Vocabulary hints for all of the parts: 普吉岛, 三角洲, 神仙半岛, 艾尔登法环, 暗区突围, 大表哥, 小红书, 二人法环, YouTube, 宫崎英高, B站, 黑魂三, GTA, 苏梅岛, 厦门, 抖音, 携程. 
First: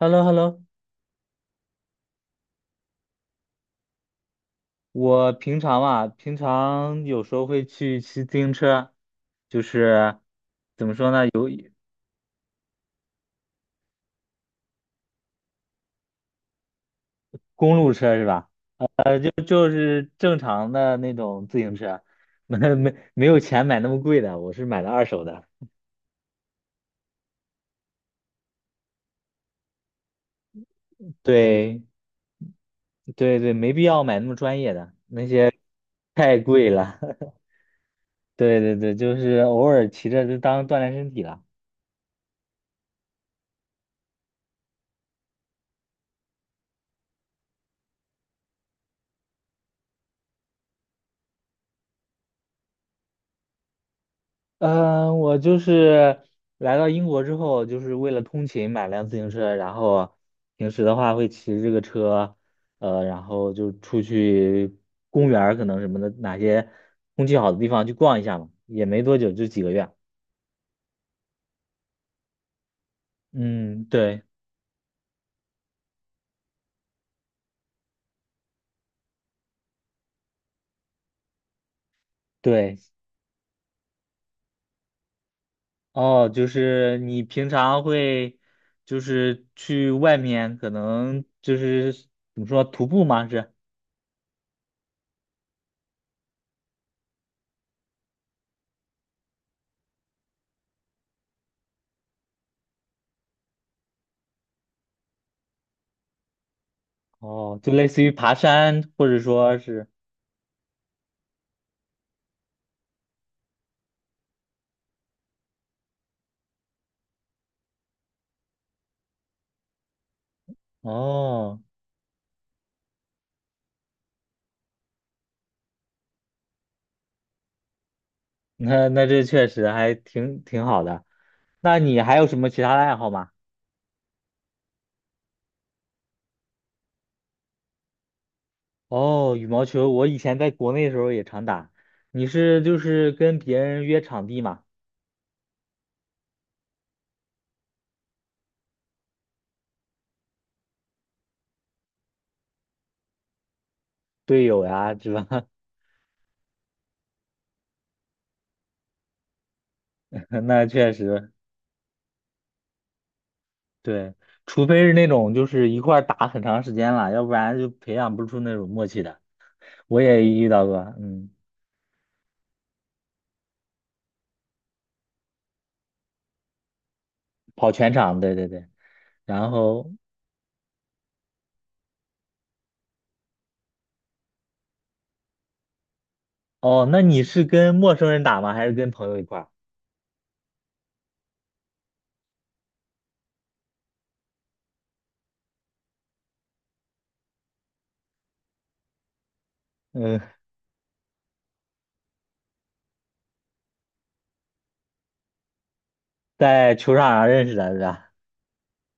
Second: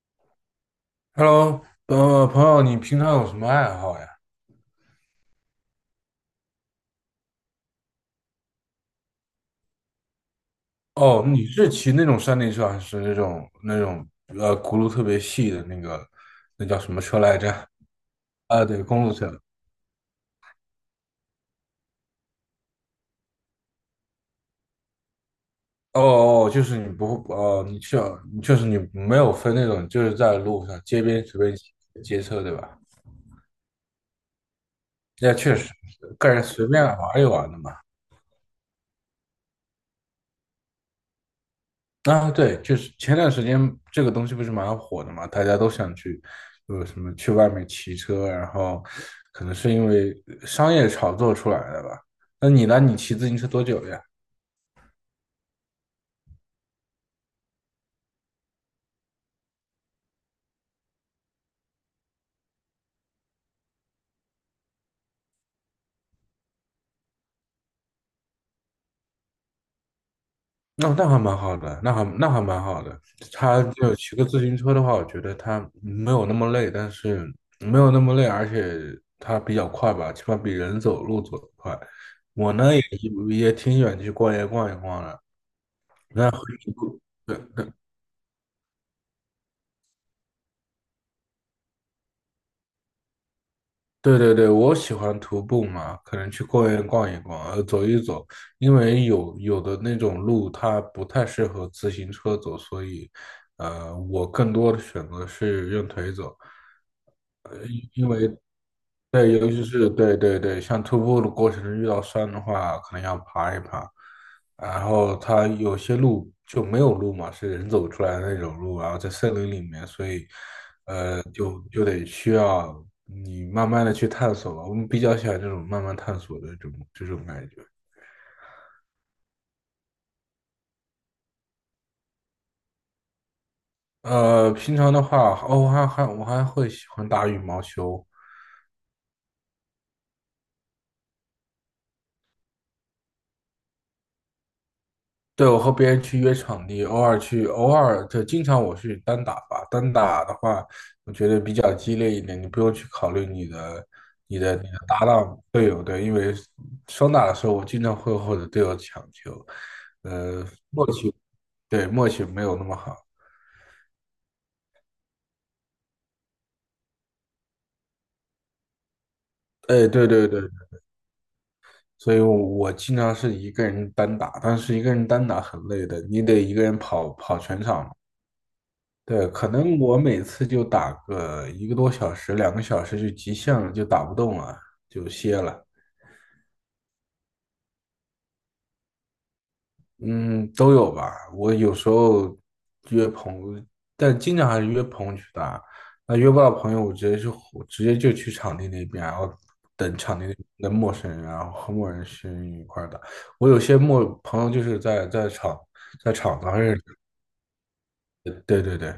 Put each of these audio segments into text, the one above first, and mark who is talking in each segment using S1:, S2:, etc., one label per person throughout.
S1: h e l l o h e l l o。
S2: Hello,朋友，你平常有什么爱好呀？
S1: 我平常啊，平常有时候会去骑自行车，就是
S2: 哦，你是骑那种山地车，还是那种轱辘特别细的那个，那叫什么车来着？
S1: 公路车是吧？
S2: 啊，对，公路
S1: 就
S2: 车。
S1: 就是正常的那种自行车，没有钱买那么贵的，我是买的二手的。
S2: 哦，就是你不会哦，你确就是你没有分那种，就是在路上街边随便骑
S1: 对
S2: 街车，对吧？
S1: 对对，没必要买那么专业的，那
S2: 那
S1: 些
S2: 确实，个
S1: 太
S2: 人随
S1: 贵
S2: 便
S1: 了。
S2: 玩一 玩的嘛。
S1: 对对对，就是偶尔骑着就当锻炼身体了。
S2: 啊，对，就是前段时间这个东西不是蛮火的嘛，大家都想去，有什么去外面骑车，然后可能是因为商业炒作出来的吧。那你呢？你骑自行车多久了呀？
S1: 嗯，我就是来到英国之后，就是为了通勤买辆自行车，然后平时的话会骑着这个车，然后就出去公园儿可能什么的，哪些空气好的地方去逛一下嘛，也没多久，就几个月。
S2: 那还蛮好的，那还蛮好的。他
S1: 嗯，
S2: 就骑
S1: 对
S2: 个自行车的话，我觉得他没有那么累，但是没有那么累，而且他比较快吧，起码比人走路走得快。我呢
S1: 对，
S2: 也挺喜欢去逛街逛一逛的。
S1: 哦，
S2: 那和
S1: 就
S2: 你
S1: 是
S2: 不
S1: 你平常会就是去外面，可能就是怎么说徒步吗？是。
S2: 对，我喜欢徒步嘛，可能去公园逛一逛，走一走，因为有的那种路它不太适合自行车走，所以，我更多的选择是用腿走，
S1: 哦，
S2: 呃，
S1: 就类似
S2: 因
S1: 于
S2: 为，
S1: 爬山，或者
S2: 对，尤
S1: 说
S2: 其
S1: 是。
S2: 是对，像徒步的过程中遇到山的话，可能要爬一爬，然后它有些路就没有路嘛，是人走出来的那种路，然后在森林里面，所以
S1: 哦。
S2: 就就得需要你慢慢的去探索吧。我们比较喜欢这种慢慢探索的这种感觉。
S1: 那那这确实还挺好的。那你还有什么其他的爱好吗？
S2: 平常的话，哦，我还会喜欢打羽毛球。
S1: 哦，羽毛球，我以前在国内的时候也常打。你是就是跟别人约场地嘛，
S2: 对，我和别人去约场地，偶尔去，偶尔就经常我去单打吧。单打的话，我觉得比较激烈一点，你不用去考虑你的、你
S1: 队
S2: 的、你
S1: 友
S2: 的
S1: 呀，
S2: 搭
S1: 是吧？
S2: 档队友，对，因为双打的时候，我经常会和我的队友抢球，呃，
S1: 那
S2: 默
S1: 确
S2: 契，
S1: 实，
S2: 对，默契没有那么好。
S1: 对，除非是那种就是一块儿打很长时间了，要不然就培养不出那种默契的。
S2: 哎，
S1: 我
S2: 对
S1: 也
S2: 对对，
S1: 遇到过，嗯，
S2: 所以我，我经常是一个人单打，但是一个人单打很累的，你得一个人跑全
S1: 跑
S2: 场。
S1: 全场，对对对。
S2: 对，可
S1: 然
S2: 能
S1: 后，
S2: 我每次就打个一个多小时、两个小时就极限了，就打不动了，就歇了。
S1: 哦，那你是跟陌生人打吗？还是跟朋友一块儿？
S2: 嗯，都有吧。我有时候约朋友，但经常还是约朋友去打。那约不到朋友，我直接就去场地那边，然后等场
S1: 嗯，
S2: 地的陌生人，然后和陌生人一块儿打。我有些陌朋友就是在场子上
S1: 在球
S2: 是。
S1: 场上认识的，是吧？
S2: 对对对，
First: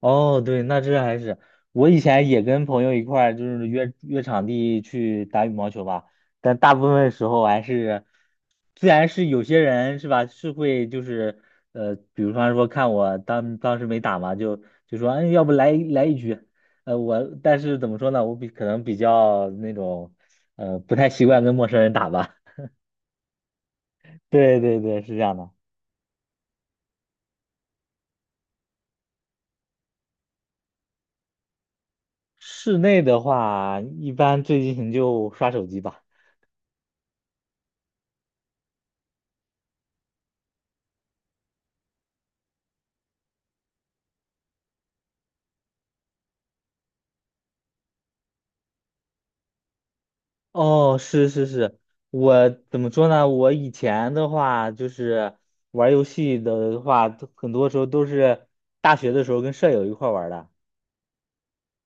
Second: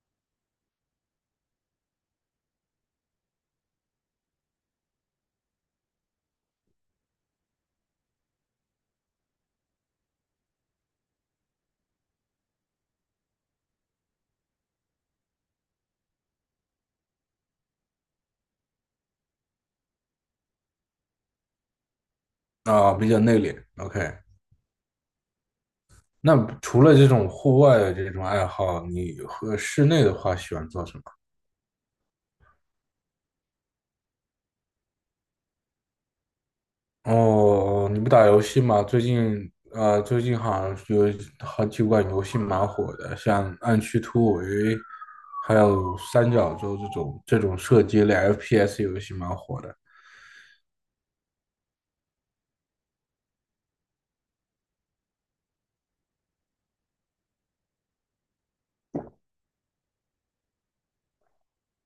S1: 哦，对，那这还是我以前也跟朋友一块儿就是约场地去打羽毛球吧，但大部分时候还是，自然是有些人是吧，是会就是比如方说看我当时没打嘛，就说哎，要不来一局，呃，我但是怎么说呢，我比可能比较那种不太习惯跟陌生人打吧，
S2: 啊，比较内敛。OK，
S1: 对对对，是这样的。
S2: 那除了这种户外的这种爱好，你和室内的话喜欢做什么？
S1: 室内的话，一般最近就刷手机吧。
S2: 哦，你不打游戏吗？最近，最近好像有好几款游戏蛮火的，像《暗区突围》，还有《三角洲》这种射击类 FPS 游戏蛮火的。
S1: 哦，是是是，我怎么说呢？我以前的话就是玩儿游戏的话，都很多时候都是大学的时候跟舍友一块儿玩儿的。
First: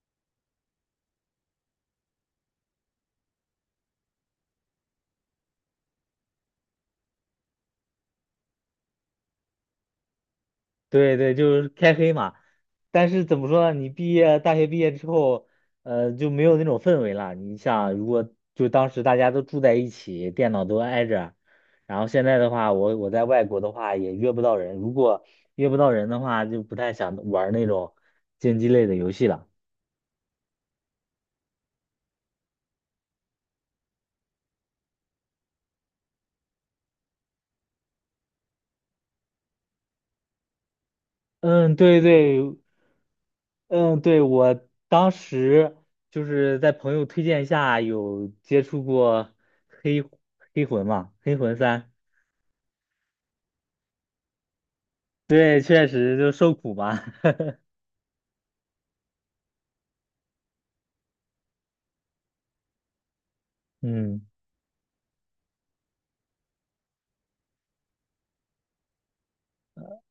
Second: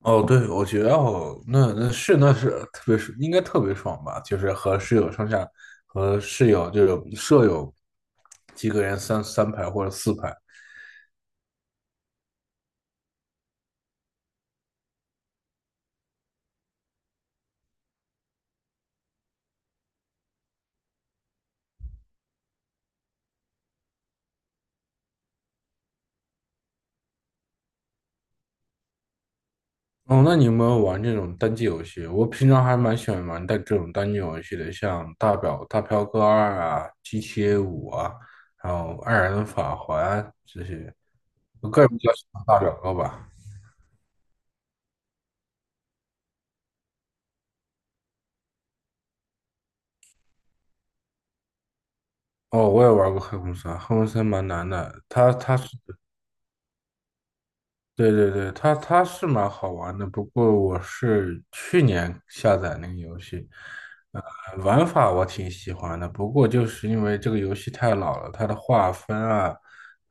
S2: 哦，对，我觉得哦，那是特别是应该特别爽吧，就是和室友这种舍友几个人三三排或者四排。
S1: 对对，就是开黑嘛。但是怎么说呢？你毕业，大学毕业之后，就没有那种氛围了。你想，如果就当时大家都住在一起，电脑都挨着，然后现在的话，我在外国的话也约不到人。如果约不到人的话，就不太想玩儿那种竞技类的游戏了。
S2: 哦，那你有没有玩这种单机游戏？我平常还蛮喜欢玩但这种单机游戏的，像大表哥二啊、GTA 五啊，还有二人法环这些。我
S1: 嗯，
S2: 个人比
S1: 对
S2: 较喜
S1: 对，
S2: 欢大表哥吧。
S1: 嗯，对，我当时就是在朋友推荐下有接触过黑黑魂嘛，黑魂三，
S2: 哦，我也玩过黑魂三，黑魂三蛮难的，它它
S1: 对，
S2: 是
S1: 确实就受苦嘛，
S2: 对，它它是蛮好玩的，不过我是去年下载那个游戏，呃，
S1: 嗯，
S2: 玩法我挺喜欢的，不过就是因为这个游戏太老了，它的画风啊，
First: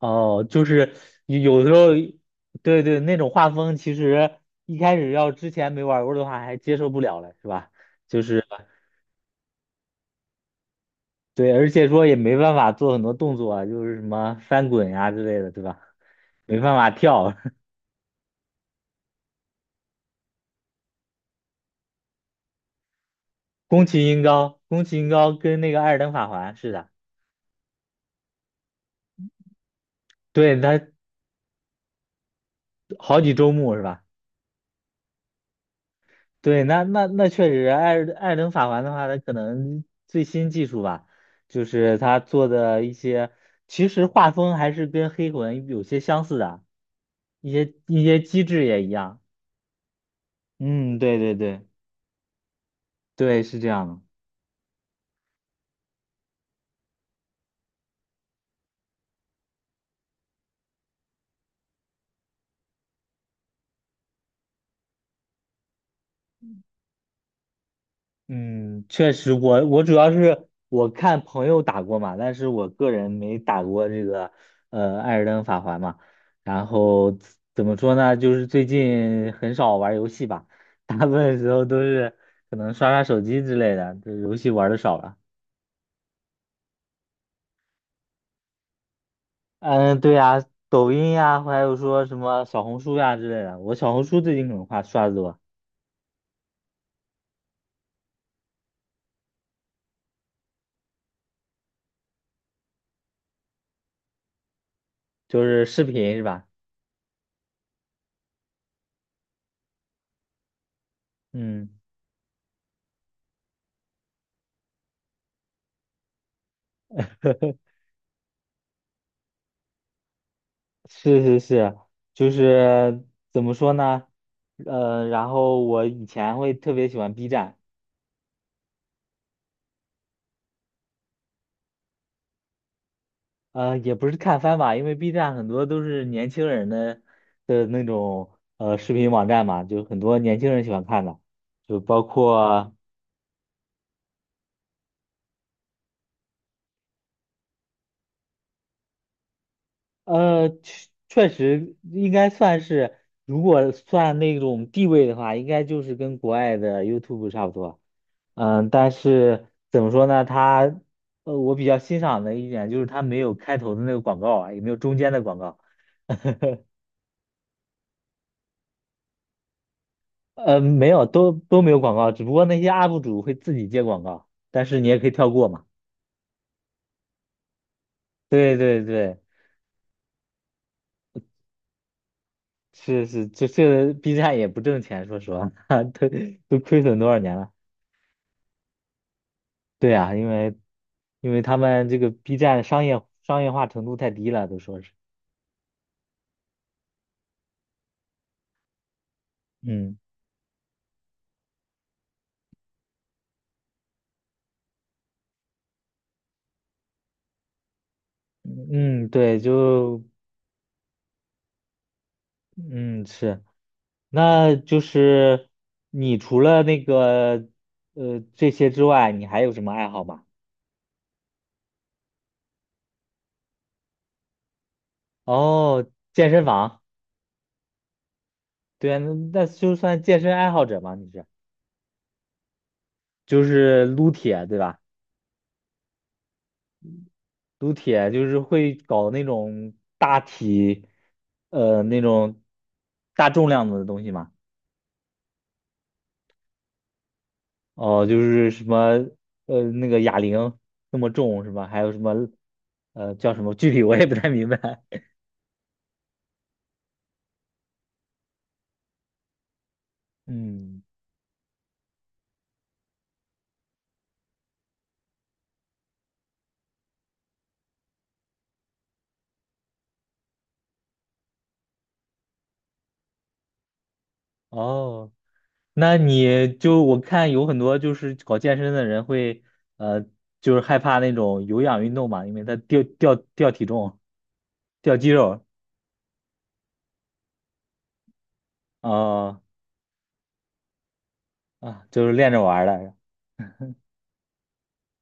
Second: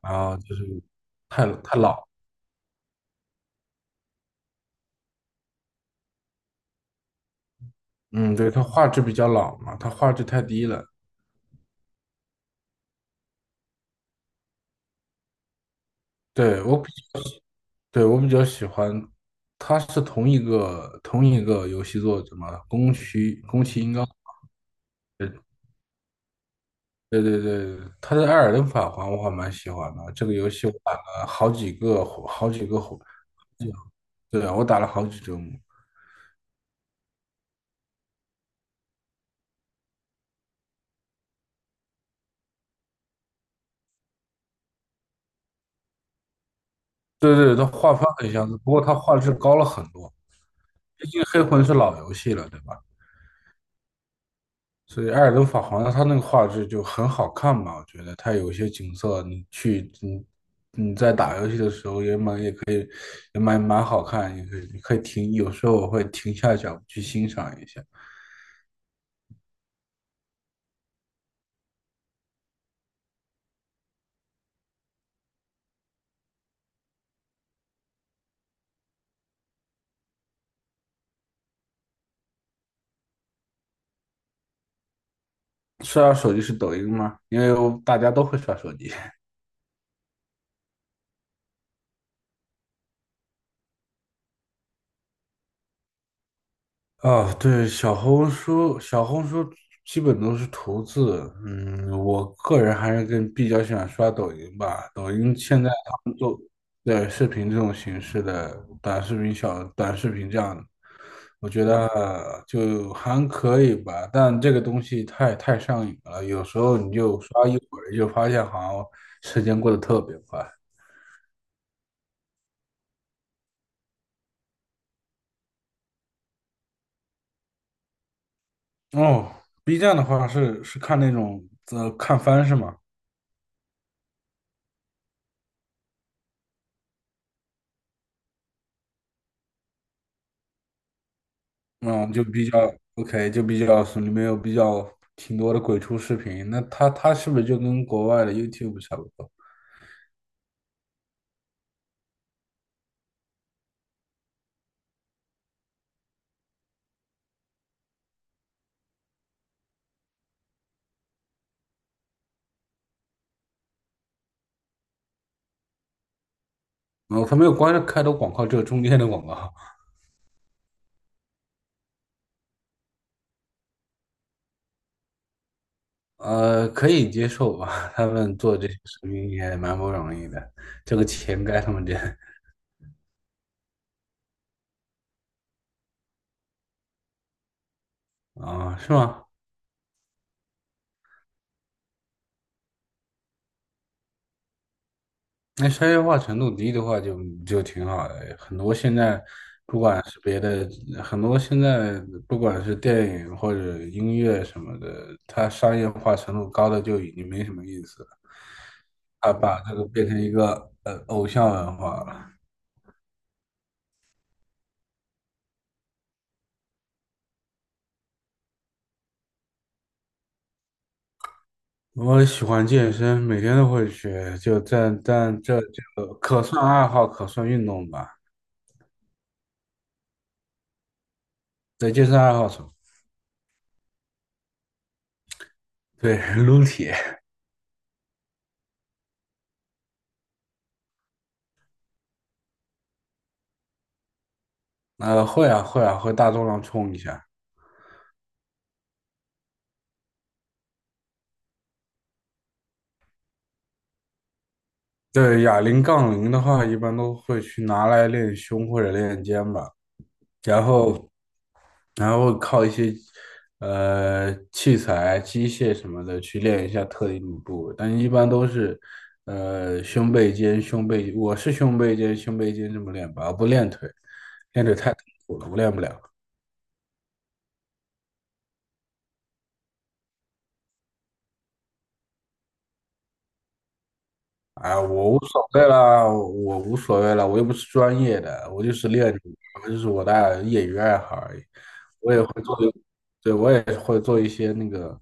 S2: 然后就
S1: 就
S2: 是
S1: 是有
S2: 太
S1: 有时
S2: 太
S1: 候，
S2: 老，
S1: 对对，那种画风其实一开始要之前没玩过的话还接受不了了，是吧？就
S2: 嗯，
S1: 是
S2: 对，它画质比较老嘛，它画质太低了。
S1: 对，而且说也没办法做很多动作啊，就是什么翻滚呀、之类的，对吧？没
S2: 对，
S1: 办
S2: 我
S1: 法
S2: 比，
S1: 跳，
S2: 对，我比较喜欢，它是同一个游戏作者嘛，宫崎宫崎
S1: 宫
S2: 英高。
S1: 崎英高，宫崎英高跟那个《艾尔登法环》是的，
S2: 对对对，他的《艾尔登法环》我还蛮喜欢的，这个游
S1: 对，
S2: 戏我
S1: 他
S2: 打了好几个火好几个
S1: 好几周
S2: 对，
S1: 目是吧？
S2: 对啊，我打了好几周目。
S1: 对，那那那确实，艾尔登法环的话，他可能最新技术吧，就是他做的一些，其实画风还是跟黑魂有些相似的，
S2: 对
S1: 一
S2: 对，它
S1: 些
S2: 画
S1: 一
S2: 风
S1: 些
S2: 很
S1: 机
S2: 相似，
S1: 制
S2: 不过
S1: 也一
S2: 它画
S1: 样。
S2: 质高了很多，
S1: 嗯，
S2: 毕
S1: 对
S2: 竟
S1: 对
S2: 《黑魂》
S1: 对
S2: 是老游戏了，对吧？
S1: 对，是这样的。
S2: 所以《艾尔登法环》它那个画质就很好看嘛。我觉得它有一些景色，你去你你在打游戏的时候也蛮好看，你可以停，有时候我会停下脚步去欣赏一下。
S1: 嗯，确实我，我主要是我看朋友打过嘛，但是我个人没打过这个《艾尔登法环》嘛。然后怎么说呢，就是最近很少玩游戏吧，大部分时候都是可能刷手机之类的，这游戏玩的少了。
S2: 刷手机是抖音吗？因为我大家都会刷手机。
S1: 嗯，对呀，抖音呀，还有说什么小红书呀之类的，我小红书最近可能刷的多，
S2: 啊，对，小红书，小红书基本都是图字。嗯，我个人还是更比较喜欢刷抖音吧。抖音
S1: 就
S2: 现
S1: 是
S2: 在
S1: 视频是吧？
S2: 的视频这种形式的短视频小、短视频这样的，我觉
S1: 嗯。
S2: 得就还可以吧。但这个东西太上瘾了，有时候你就刷一会儿，就发现好像时间过得特别快。
S1: 是是是，就是怎么说呢？然后我以前会特别喜欢 B 站，
S2: 哦，B 站的话是看那种看番是吗？
S1: 呃，也不是看番吧，因为 B 站很多都是年轻人的那种视频网站嘛，就很多年轻人喜欢看的，就包
S2: 嗯，就比较
S1: 括
S2: OK，就比较是里面有比较挺多的鬼畜视频。那它它是不是就跟国外的 YouTube 差不多？
S1: 确实应该算是，如果算那种地位的话，应该就是跟国外的 YouTube 差不多。嗯，但是怎么说呢？它，我比较欣赏的一点就是它没有开头的那个广告啊，也没有中间的广告，
S2: 哦，它没有开头广告，只有中间的广告。
S1: 呃，没有，都没有广告，只不过那些 UP 主会自己接广告，但是你也可以跳过嘛。
S2: 呃，可以接受吧？他们
S1: 对
S2: 做这些
S1: 对
S2: 视
S1: 对，
S2: 频也蛮不容易的，这个钱该他们挣
S1: 是是，这这 B 站也不挣钱，说实话，都都亏损多少年了？
S2: 啊，是吗？
S1: 对啊，因为因为他们这个 B 站商业化程度太低了，都说是，
S2: 那商业化程度低的话就，就挺好的。很多现在，不
S1: 嗯
S2: 管是别的，很多现在不管是电影或者音乐什么的，它商业化程度高的就已经没什么意思了。
S1: 嗯，
S2: 它
S1: 对，
S2: 把这个
S1: 就
S2: 变成一个偶像文化了。
S1: 嗯是。那就是你除了那个这些之外，你还有什么爱好吗？
S2: 我喜欢健身，每天都会去，就但这这
S1: 哦，
S2: 个
S1: 健
S2: 可
S1: 身
S2: 算
S1: 房，
S2: 爱好，可算运动吧。
S1: 对啊，那那就算健身爱好者嘛，你是
S2: 对，健身爱好者，
S1: 就是撸铁对吧？
S2: 对，撸铁，
S1: 撸铁就是会搞那种那种大重量的东西嘛。
S2: 会啊，会大重量冲一下。
S1: 哦，就是什么那个哑铃那么重是吧？还有什么呃叫什么？具体我也不太明白。
S2: 对，哑铃、杠铃的话，一般都会去拿来练胸或者练肩吧，然
S1: 嗯，
S2: 后然后靠一些器材、机械什么的去练一下特定的部位，但一般都是呃胸背肩、胸背，我是胸背肩、胸背肩这么练吧，我不练腿，练腿太痛
S1: 哦。
S2: 苦了，我练不
S1: 那
S2: 了。
S1: 你就我看有很多就是搞健身的人会，呃，就是害怕那种有氧运动嘛，因为他掉体重、
S2: 哎，
S1: 掉肌肉，
S2: 我无所谓啦，我又不是专业的，
S1: 啊、
S2: 我就是我的业余爱好而已。
S1: 啊，就
S2: 我
S1: 是
S2: 也
S1: 练着
S2: 会
S1: 玩
S2: 做，
S1: 儿的。
S2: 对，我也会做一些那个，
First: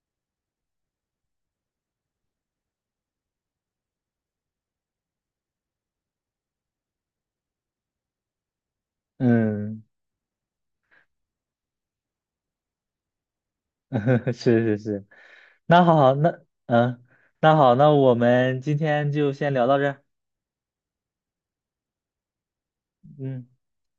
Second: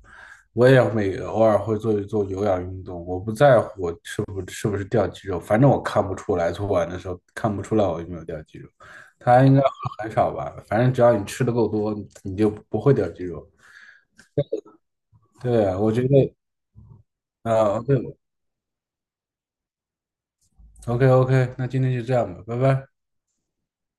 S2: 我也每偶尔会做一做有氧运动。我不在乎我是不是掉肌肉，反正我看不出来，做完的时候看不出来我有没有掉肌肉。它应该会
S1: 嗯，
S2: 很少吧，反正只要你吃的够多，你就不会掉肌肉。
S1: 是是是。
S2: 对啊，
S1: 那
S2: 我觉
S1: 好，
S2: 得，
S1: 那嗯，那好，
S2: 啊，
S1: 那我
S2: 对
S1: 们今天就先聊到这儿。
S2: ，OK OK，那今天就这样吧，拜拜。
S1: 嗯。